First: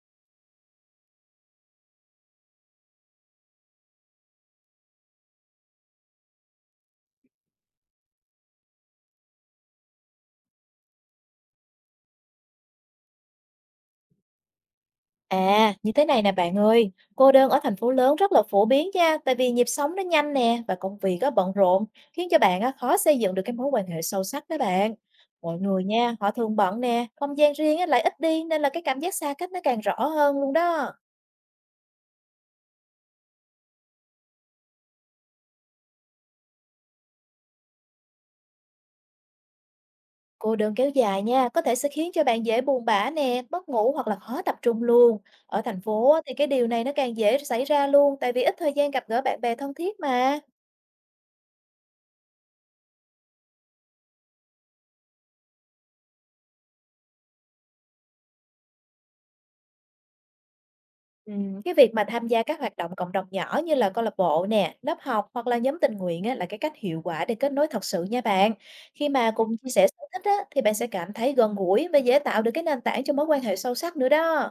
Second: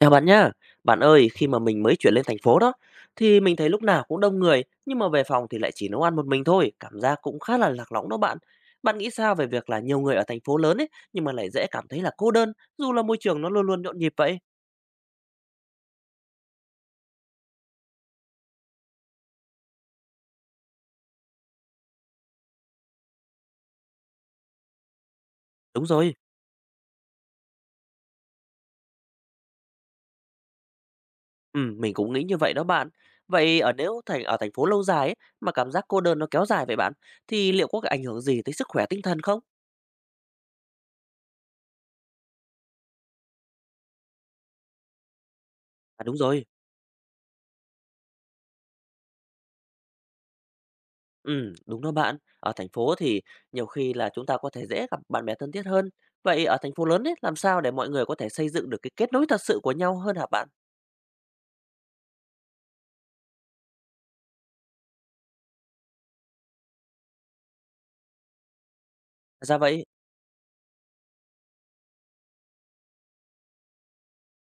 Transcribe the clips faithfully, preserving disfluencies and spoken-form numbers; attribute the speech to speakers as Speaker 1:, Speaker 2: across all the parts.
Speaker 1: Chào bạn nhá. Bạn ơi, khi mà mình mới chuyển lên thành phố đó, thì mình thấy lúc nào cũng đông người, nhưng mà về phòng thì lại chỉ nấu ăn một mình thôi, cảm giác cũng khá là lạc lõng đó bạn. Bạn nghĩ sao về việc là nhiều người ở thành phố lớn ấy, nhưng mà lại dễ cảm thấy là cô đơn, dù là môi trường nó luôn luôn nhộn nhịp vậy?
Speaker 2: À, như thế này nè bạn ơi, cô đơn ở thành phố lớn rất là phổ biến nha, tại vì nhịp sống nó nhanh nè và công việc á bận rộn, khiến cho bạn á khó xây dựng được cái mối quan hệ sâu sắc đó bạn. Mọi người
Speaker 1: Đúng rồi,
Speaker 2: nha, họ thường bận nè, không gian riêng á lại ít đi nên là cái cảm giác xa cách nó càng rõ hơn luôn đó.
Speaker 1: ừ, mình cũng nghĩ như vậy đó bạn. Vậy ở nếu thành ở thành phố lâu dài ấy, mà cảm giác cô đơn nó kéo dài vậy bạn, thì liệu có cái ảnh hưởng gì tới sức khỏe tinh thần không?
Speaker 2: Cô đơn kéo dài nha, có thể sẽ khiến cho bạn dễ buồn bã nè, mất ngủ hoặc là khó tập trung luôn. Ở thành
Speaker 1: À,
Speaker 2: phố
Speaker 1: đúng
Speaker 2: á, thì
Speaker 1: rồi.
Speaker 2: cái điều này nó càng dễ xảy ra luôn, tại vì ít thời gian gặp gỡ bạn bè thân thiết mà.
Speaker 1: Ừm, đúng đó bạn. Ở thành phố thì nhiều khi là chúng ta có thể dễ gặp bạn bè thân thiết hơn. Vậy ở thành phố lớn ấy, làm sao để mọi người có thể xây dựng được cái kết nối thật sự của nhau hơn hả bạn?
Speaker 2: Ừm, cái việc mà tham gia các hoạt động cộng đồng nhỏ như là câu lạc bộ nè, lớp học hoặc là nhóm tình nguyện á, là cái cách hiệu quả để kết nối thật sự nha bạn. Khi mà cùng
Speaker 1: Ra
Speaker 2: chia
Speaker 1: vậy,
Speaker 2: sẻ sở thích á, thì bạn sẽ cảm thấy gần gũi và dễ tạo được cái nền tảng cho mối quan hệ sâu sắc nữa đó.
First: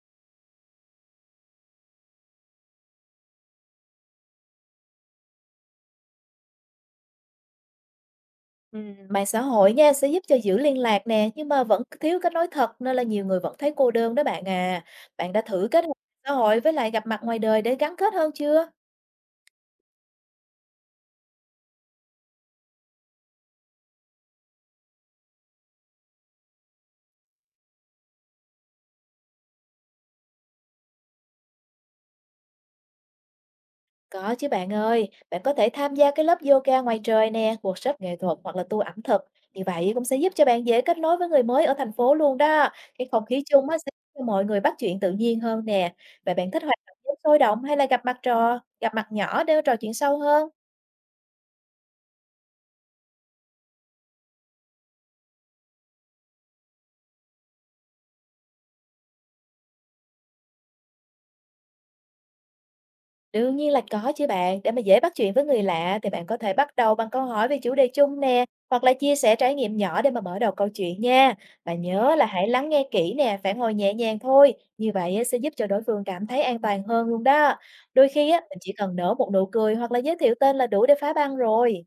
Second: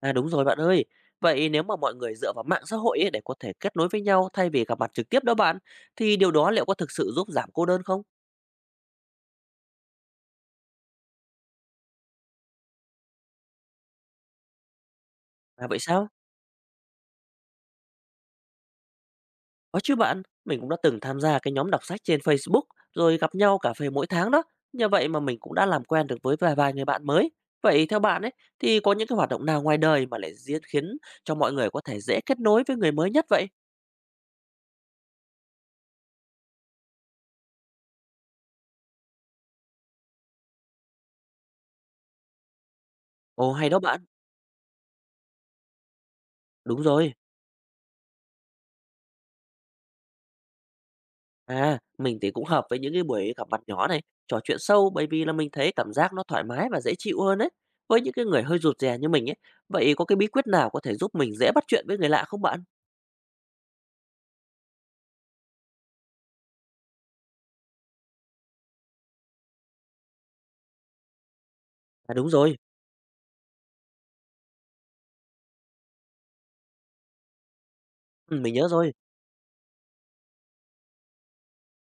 Speaker 1: à đúng rồi bạn ơi. Vậy nếu mà mọi người dựa vào mạng xã hội ấy để có thể kết nối với nhau thay vì gặp mặt trực tiếp đó bạn, thì điều đó liệu có thực sự giúp giảm cô đơn không?
Speaker 2: Ừm, mạng xã hội nha sẽ giúp cho giữ liên lạc nè, nhưng mà vẫn thiếu kết nối thật nên là nhiều người vẫn thấy cô đơn đó bạn à. Bạn đã
Speaker 1: À,
Speaker 2: thử
Speaker 1: vậy
Speaker 2: kết hợp
Speaker 1: sao?
Speaker 2: xã hội với lại gặp mặt ngoài đời để gắn kết hơn chưa?
Speaker 1: Có chứ bạn, mình cũng đã từng tham gia cái nhóm đọc sách trên Facebook rồi gặp nhau cà phê mỗi tháng đó. Nhờ vậy mà mình cũng đã làm quen được với vài vài người bạn mới. Vậy theo bạn ấy, thì có những cái hoạt động nào ngoài đời mà lại diễn khiến cho mọi người có thể dễ kết nối với người mới nhất vậy?
Speaker 2: Có chứ bạn ơi, bạn có thể tham gia cái lớp yoga ngoài trời nè, workshop nghệ thuật hoặc là tour ẩm thực. Như vậy cũng sẽ giúp cho bạn dễ kết nối với người mới ở thành phố luôn đó. Cái không khí
Speaker 1: Ồ,
Speaker 2: chung
Speaker 1: hay
Speaker 2: á
Speaker 1: đó
Speaker 2: sẽ
Speaker 1: bạn,
Speaker 2: giúp cho mọi người bắt chuyện tự nhiên hơn nè. Vậy bạn thích hoạt
Speaker 1: đúng
Speaker 2: động
Speaker 1: rồi.
Speaker 2: nhóm sôi động hay là gặp mặt trò, gặp mặt nhỏ để trò chuyện sâu hơn?
Speaker 1: À, mình thì cũng hợp với những cái buổi gặp mặt nhỏ này, trò chuyện sâu, bởi vì là mình thấy cảm giác nó thoải mái và dễ chịu hơn ấy. Với những cái người hơi rụt rè như mình ấy, vậy có cái bí quyết nào có thể giúp mình dễ bắt chuyện với người lạ không bạn?
Speaker 2: Đương nhiên là có chứ bạn, để mà dễ bắt chuyện với người lạ thì bạn có thể bắt đầu bằng câu hỏi về chủ đề chung nè, hoặc là chia sẻ trải nghiệm nhỏ để mà mở đầu câu chuyện nha. Và
Speaker 1: À,
Speaker 2: nhớ là
Speaker 1: đúng
Speaker 2: hãy
Speaker 1: rồi,
Speaker 2: lắng nghe kỹ nè, phản hồi nhẹ nhàng thôi, như vậy á, sẽ giúp cho đối phương cảm thấy an toàn hơn luôn đó. Đôi khi á,
Speaker 1: ừ, mình
Speaker 2: mình
Speaker 1: nhớ
Speaker 2: chỉ
Speaker 1: rồi.
Speaker 2: cần nở một nụ cười hoặc là giới thiệu tên là đủ để phá băng rồi.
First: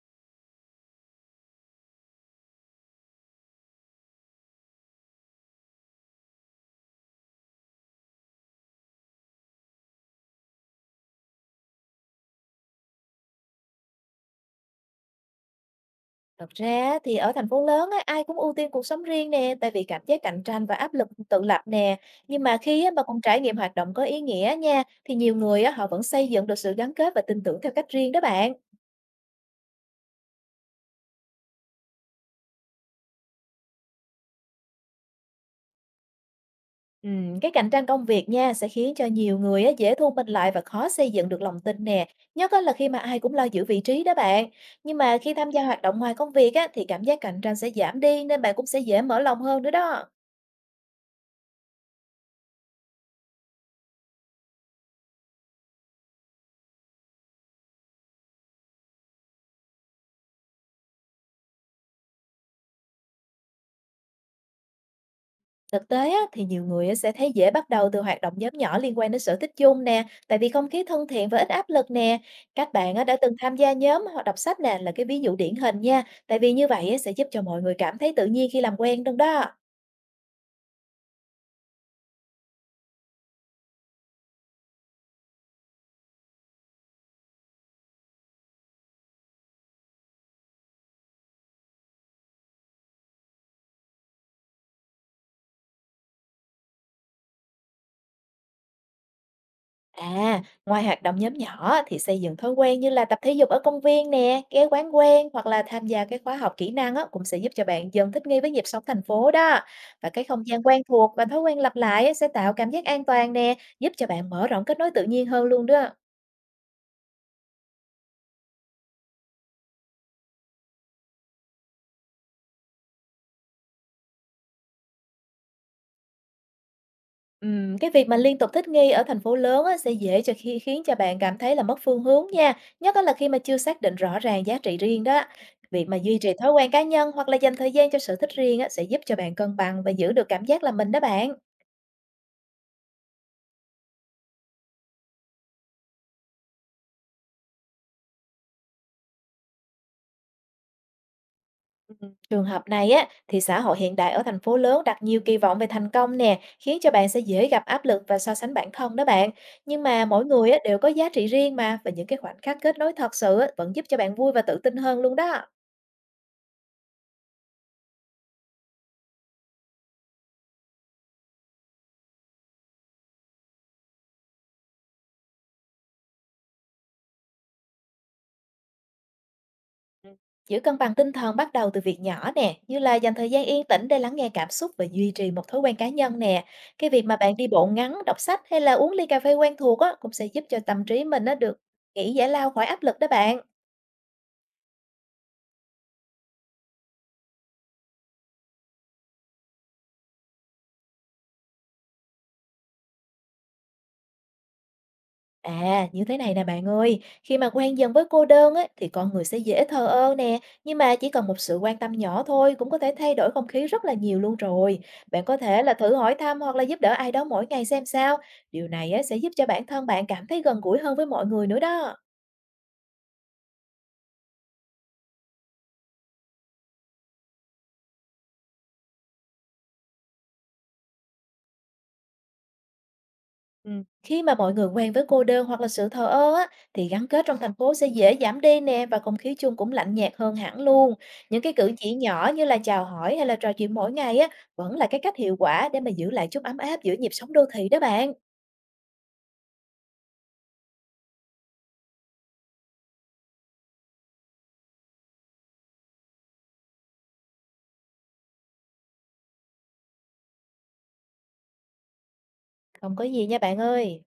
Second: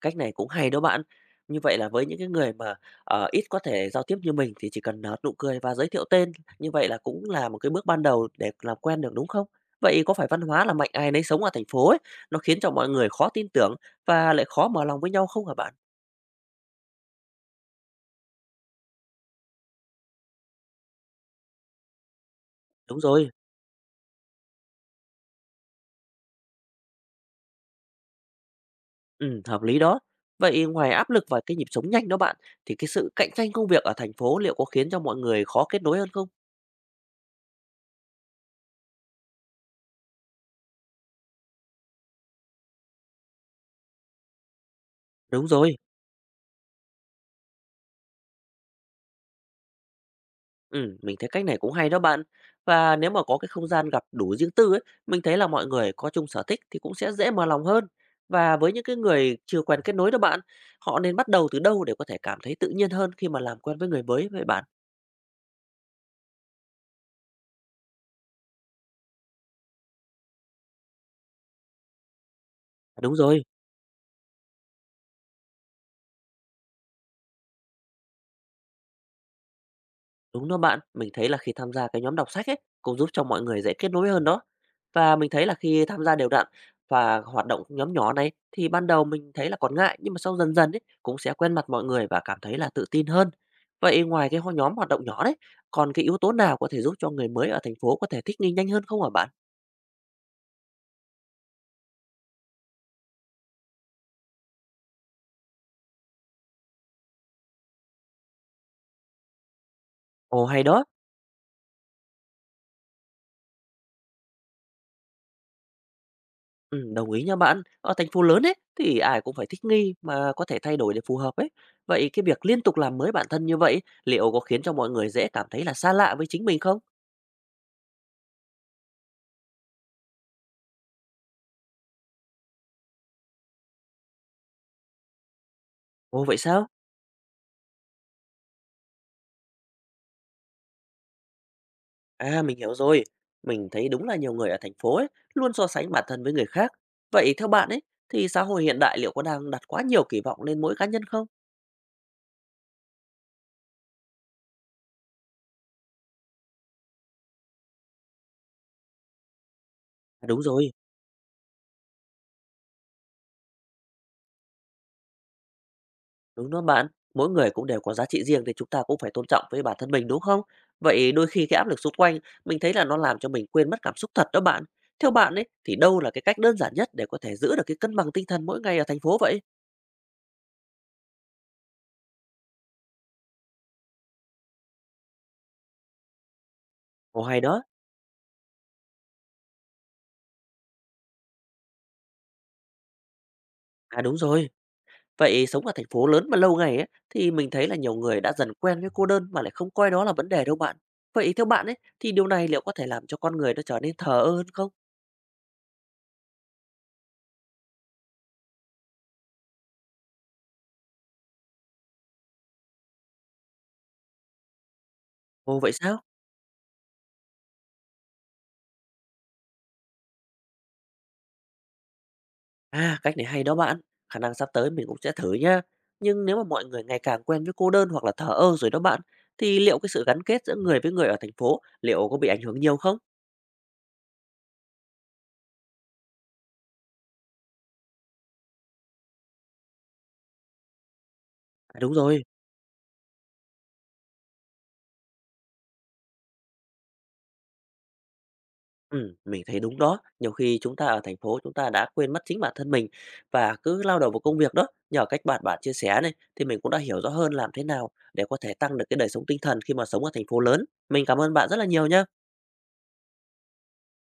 Speaker 1: Cách này cũng hay đó bạn. Như vậy là với những cái người mà, ờ, ít có thể giao tiếp như mình, thì chỉ cần nở nụ cười và giới thiệu tên, như vậy là cũng là một cái bước ban đầu để làm quen được, đúng không? Vậy có phải văn hóa là mạnh ai nấy sống ở thành phố ấy, nó khiến cho mọi người khó tin tưởng và lại khó mở lòng với nhau không hả bạn?
Speaker 2: Thật ra thì ở thành phố lớn á, ai cũng ưu tiên cuộc sống riêng nè, tại vì cảm giác cạnh tranh và áp lực tự lập nè. Nhưng mà khi á,
Speaker 1: Đúng
Speaker 2: mà cùng
Speaker 1: rồi,
Speaker 2: trải nghiệm hoạt động có ý nghĩa nha, thì nhiều người á, họ vẫn xây dựng được sự gắn kết và tin tưởng theo cách riêng đó bạn.
Speaker 1: ừm, hợp lý đó. Vậy ngoài áp lực và cái nhịp sống nhanh đó bạn, thì cái sự cạnh tranh công việc ở thành phố liệu có khiến cho mọi người khó kết nối hơn không?
Speaker 2: Ừm, cái cạnh tranh công việc nha sẽ khiến cho nhiều người á, dễ thu mình lại và khó xây dựng được lòng tin nè. Nhất á, là khi mà ai cũng lo giữ vị trí đó bạn. Nhưng mà khi
Speaker 1: Đúng
Speaker 2: tham gia
Speaker 1: rồi.
Speaker 2: hoạt động ngoài công việc á, thì cảm giác cạnh tranh sẽ giảm đi nên bạn cũng sẽ dễ mở lòng hơn nữa đó.
Speaker 1: Ừm, mình thấy cách này cũng hay đó bạn. Và nếu mà có cái không gian gặp đủ riêng tư ấy, mình thấy là mọi người có chung sở thích thì cũng sẽ dễ mở lòng hơn. Và với những cái người chưa quen kết nối đó bạn, họ nên bắt đầu từ đâu để có thể cảm thấy tự nhiên hơn khi mà làm quen với người mới vậy bạn?
Speaker 2: Thực tế á, thì nhiều người á sẽ thấy dễ bắt đầu từ hoạt động nhóm nhỏ liên quan đến sở thích chung nè, tại vì không khí thân thiện và ít áp lực nè. Các bạn
Speaker 1: À,
Speaker 2: á,
Speaker 1: đúng
Speaker 2: đã từng
Speaker 1: rồi,
Speaker 2: tham gia nhóm hoặc đọc sách nè là cái ví dụ điển hình nha, tại vì như vậy á, sẽ giúp cho mọi người cảm thấy tự nhiên khi làm quen trong đó.
Speaker 1: đúng đó bạn. Mình thấy là khi tham gia cái nhóm đọc sách ấy, cũng giúp cho mọi người dễ kết nối hơn đó. Và mình thấy là khi tham gia đều đặn và hoạt động nhóm nhỏ này, thì ban đầu mình thấy là còn ngại, nhưng mà sau dần dần ấy cũng sẽ quen mặt mọi người và cảm thấy là tự tin hơn. Vậy ngoài cái ho- nhóm hoạt động nhỏ đấy, còn cái yếu tố nào có thể giúp cho người mới ở thành phố có thể thích nghi nhanh hơn không hả bạn?
Speaker 2: À, ngoài hoạt động nhóm nhỏ thì xây dựng thói quen như là tập thể dục ở công viên nè, ghé quán quen hoặc là tham gia cái khóa học kỹ năng á, cũng sẽ giúp cho bạn dần thích nghi với nhịp sống thành phố đó. Và cái không
Speaker 1: Ồ,
Speaker 2: gian
Speaker 1: hay
Speaker 2: quen
Speaker 1: đó.
Speaker 2: thuộc và thói quen lặp lại á, sẽ tạo cảm giác an toàn nè, giúp cho bạn mở rộng kết nối tự nhiên hơn luôn đó.
Speaker 1: Ừ, đồng ý nha bạn. Ở thành phố lớn ấy, thì ai cũng phải thích nghi mà có thể thay đổi để phù hợp ấy. Vậy cái việc liên tục làm mới bản thân như vậy liệu có khiến cho mọi người dễ cảm thấy là xa lạ với chính mình không?
Speaker 2: Ừm, cái việc mà liên tục thích nghi ở thành phố lớn á, sẽ dễ cho khi khiến cho bạn cảm thấy là mất phương hướng nha, nhất á là khi mà chưa xác định rõ ràng giá trị riêng đó. Việc mà duy
Speaker 1: Ồ,
Speaker 2: trì
Speaker 1: vậy
Speaker 2: thói
Speaker 1: sao?
Speaker 2: quen cá nhân hoặc là dành thời gian cho sở thích riêng á, sẽ giúp cho bạn cân bằng và giữ được cảm giác là mình đó bạn.
Speaker 1: À, mình hiểu rồi. Mình thấy đúng là nhiều người ở thành phố ấy luôn so sánh bản thân với người khác. Vậy theo bạn ấy, thì xã hội hiện đại liệu có đang đặt quá nhiều kỳ vọng lên mỗi cá nhân không?
Speaker 2: Ừm, Trường hợp này á, thì xã hội hiện đại ở thành phố lớn đặt nhiều kỳ vọng về thành công nè, khiến cho bạn sẽ dễ gặp áp lực và so sánh bản thân đó bạn. Nhưng mà mỗi
Speaker 1: À, đúng
Speaker 2: người á,
Speaker 1: rồi,
Speaker 2: đều có giá trị riêng mà, và những cái khoảnh khắc kết nối thật sự á, vẫn giúp cho bạn vui và tự tin hơn luôn đó.
Speaker 1: đúng đó bạn. Mỗi người cũng đều có giá trị riêng, thì chúng ta cũng phải tôn trọng với bản thân mình đúng không? Vậy đôi khi cái áp lực xung quanh, mình thấy là nó làm cho mình quên mất cảm xúc thật đó bạn. Theo bạn ấy thì đâu là cái cách đơn giản nhất để có thể giữ được cái cân bằng tinh thần mỗi ngày ở thành phố vậy?
Speaker 2: Ừ. Giữ cân bằng tinh thần bắt đầu từ việc nhỏ nè, như là dành thời gian yên tĩnh để lắng nghe cảm xúc và duy trì một thói quen cá nhân nè. Cái việc mà
Speaker 1: Ồ,
Speaker 2: bạn
Speaker 1: hay
Speaker 2: đi
Speaker 1: đó.
Speaker 2: bộ ngắn, đọc sách hay là uống ly cà phê quen thuộc á, cũng sẽ giúp cho tâm trí mình nó được nghỉ giải lao khỏi áp lực đó bạn.
Speaker 1: À, đúng rồi. Vậy sống ở thành phố lớn mà lâu ngày ấy, thì mình thấy là nhiều người đã dần quen với cô đơn mà lại không coi đó là vấn đề đâu bạn. Vậy theo bạn ấy thì điều này liệu có thể làm cho con người nó trở nên thờ ơ hơn không?
Speaker 2: À, như thế này nè bạn ơi, khi mà quen dần với cô đơn ấy, thì con người sẽ dễ thờ ơ nè, nhưng mà chỉ cần một sự quan tâm nhỏ thôi cũng có thể thay đổi không khí rất là nhiều luôn rồi. Bạn có
Speaker 1: Ồ,
Speaker 2: thể
Speaker 1: vậy
Speaker 2: là thử
Speaker 1: sao?
Speaker 2: hỏi thăm hoặc là giúp đỡ ai đó mỗi ngày xem sao. Điều này á, sẽ giúp cho bản thân bạn cảm thấy gần gũi hơn với mọi người nữa đó.
Speaker 1: À, cách này hay đó bạn. Khả năng sắp tới mình cũng sẽ thử nhá. Nhưng nếu mà mọi người ngày càng quen với cô đơn hoặc là thờ ơ rồi đó bạn, thì liệu cái sự gắn kết giữa người với người ở thành phố liệu có bị ảnh hưởng nhiều không?
Speaker 2: Ừm, khi mà mọi người quen với cô đơn hoặc là sự thờ ơ á, thì gắn kết trong thành phố sẽ dễ giảm đi nè và không khí chung cũng lạnh nhạt hơn hẳn luôn. Những cái cử
Speaker 1: À, đúng
Speaker 2: chỉ
Speaker 1: rồi.
Speaker 2: nhỏ như là chào hỏi hay là trò chuyện mỗi ngày á, vẫn là cái cách hiệu quả để mà giữ lại chút ấm áp giữa nhịp sống đô thị đó bạn.
Speaker 1: Ừm, mình thấy đúng đó. Nhiều khi chúng ta ở thành phố, chúng ta đã quên mất chính bản thân mình và cứ lao đầu vào công việc đó. Nhờ cách bạn bạn chia sẻ này, thì mình cũng đã hiểu rõ hơn làm thế nào để có thể tăng được cái đời sống tinh thần khi mà sống ở thành phố lớn. Mình cảm ơn bạn rất là nhiều nhá.
Speaker 2: Không có gì nha bạn ơi.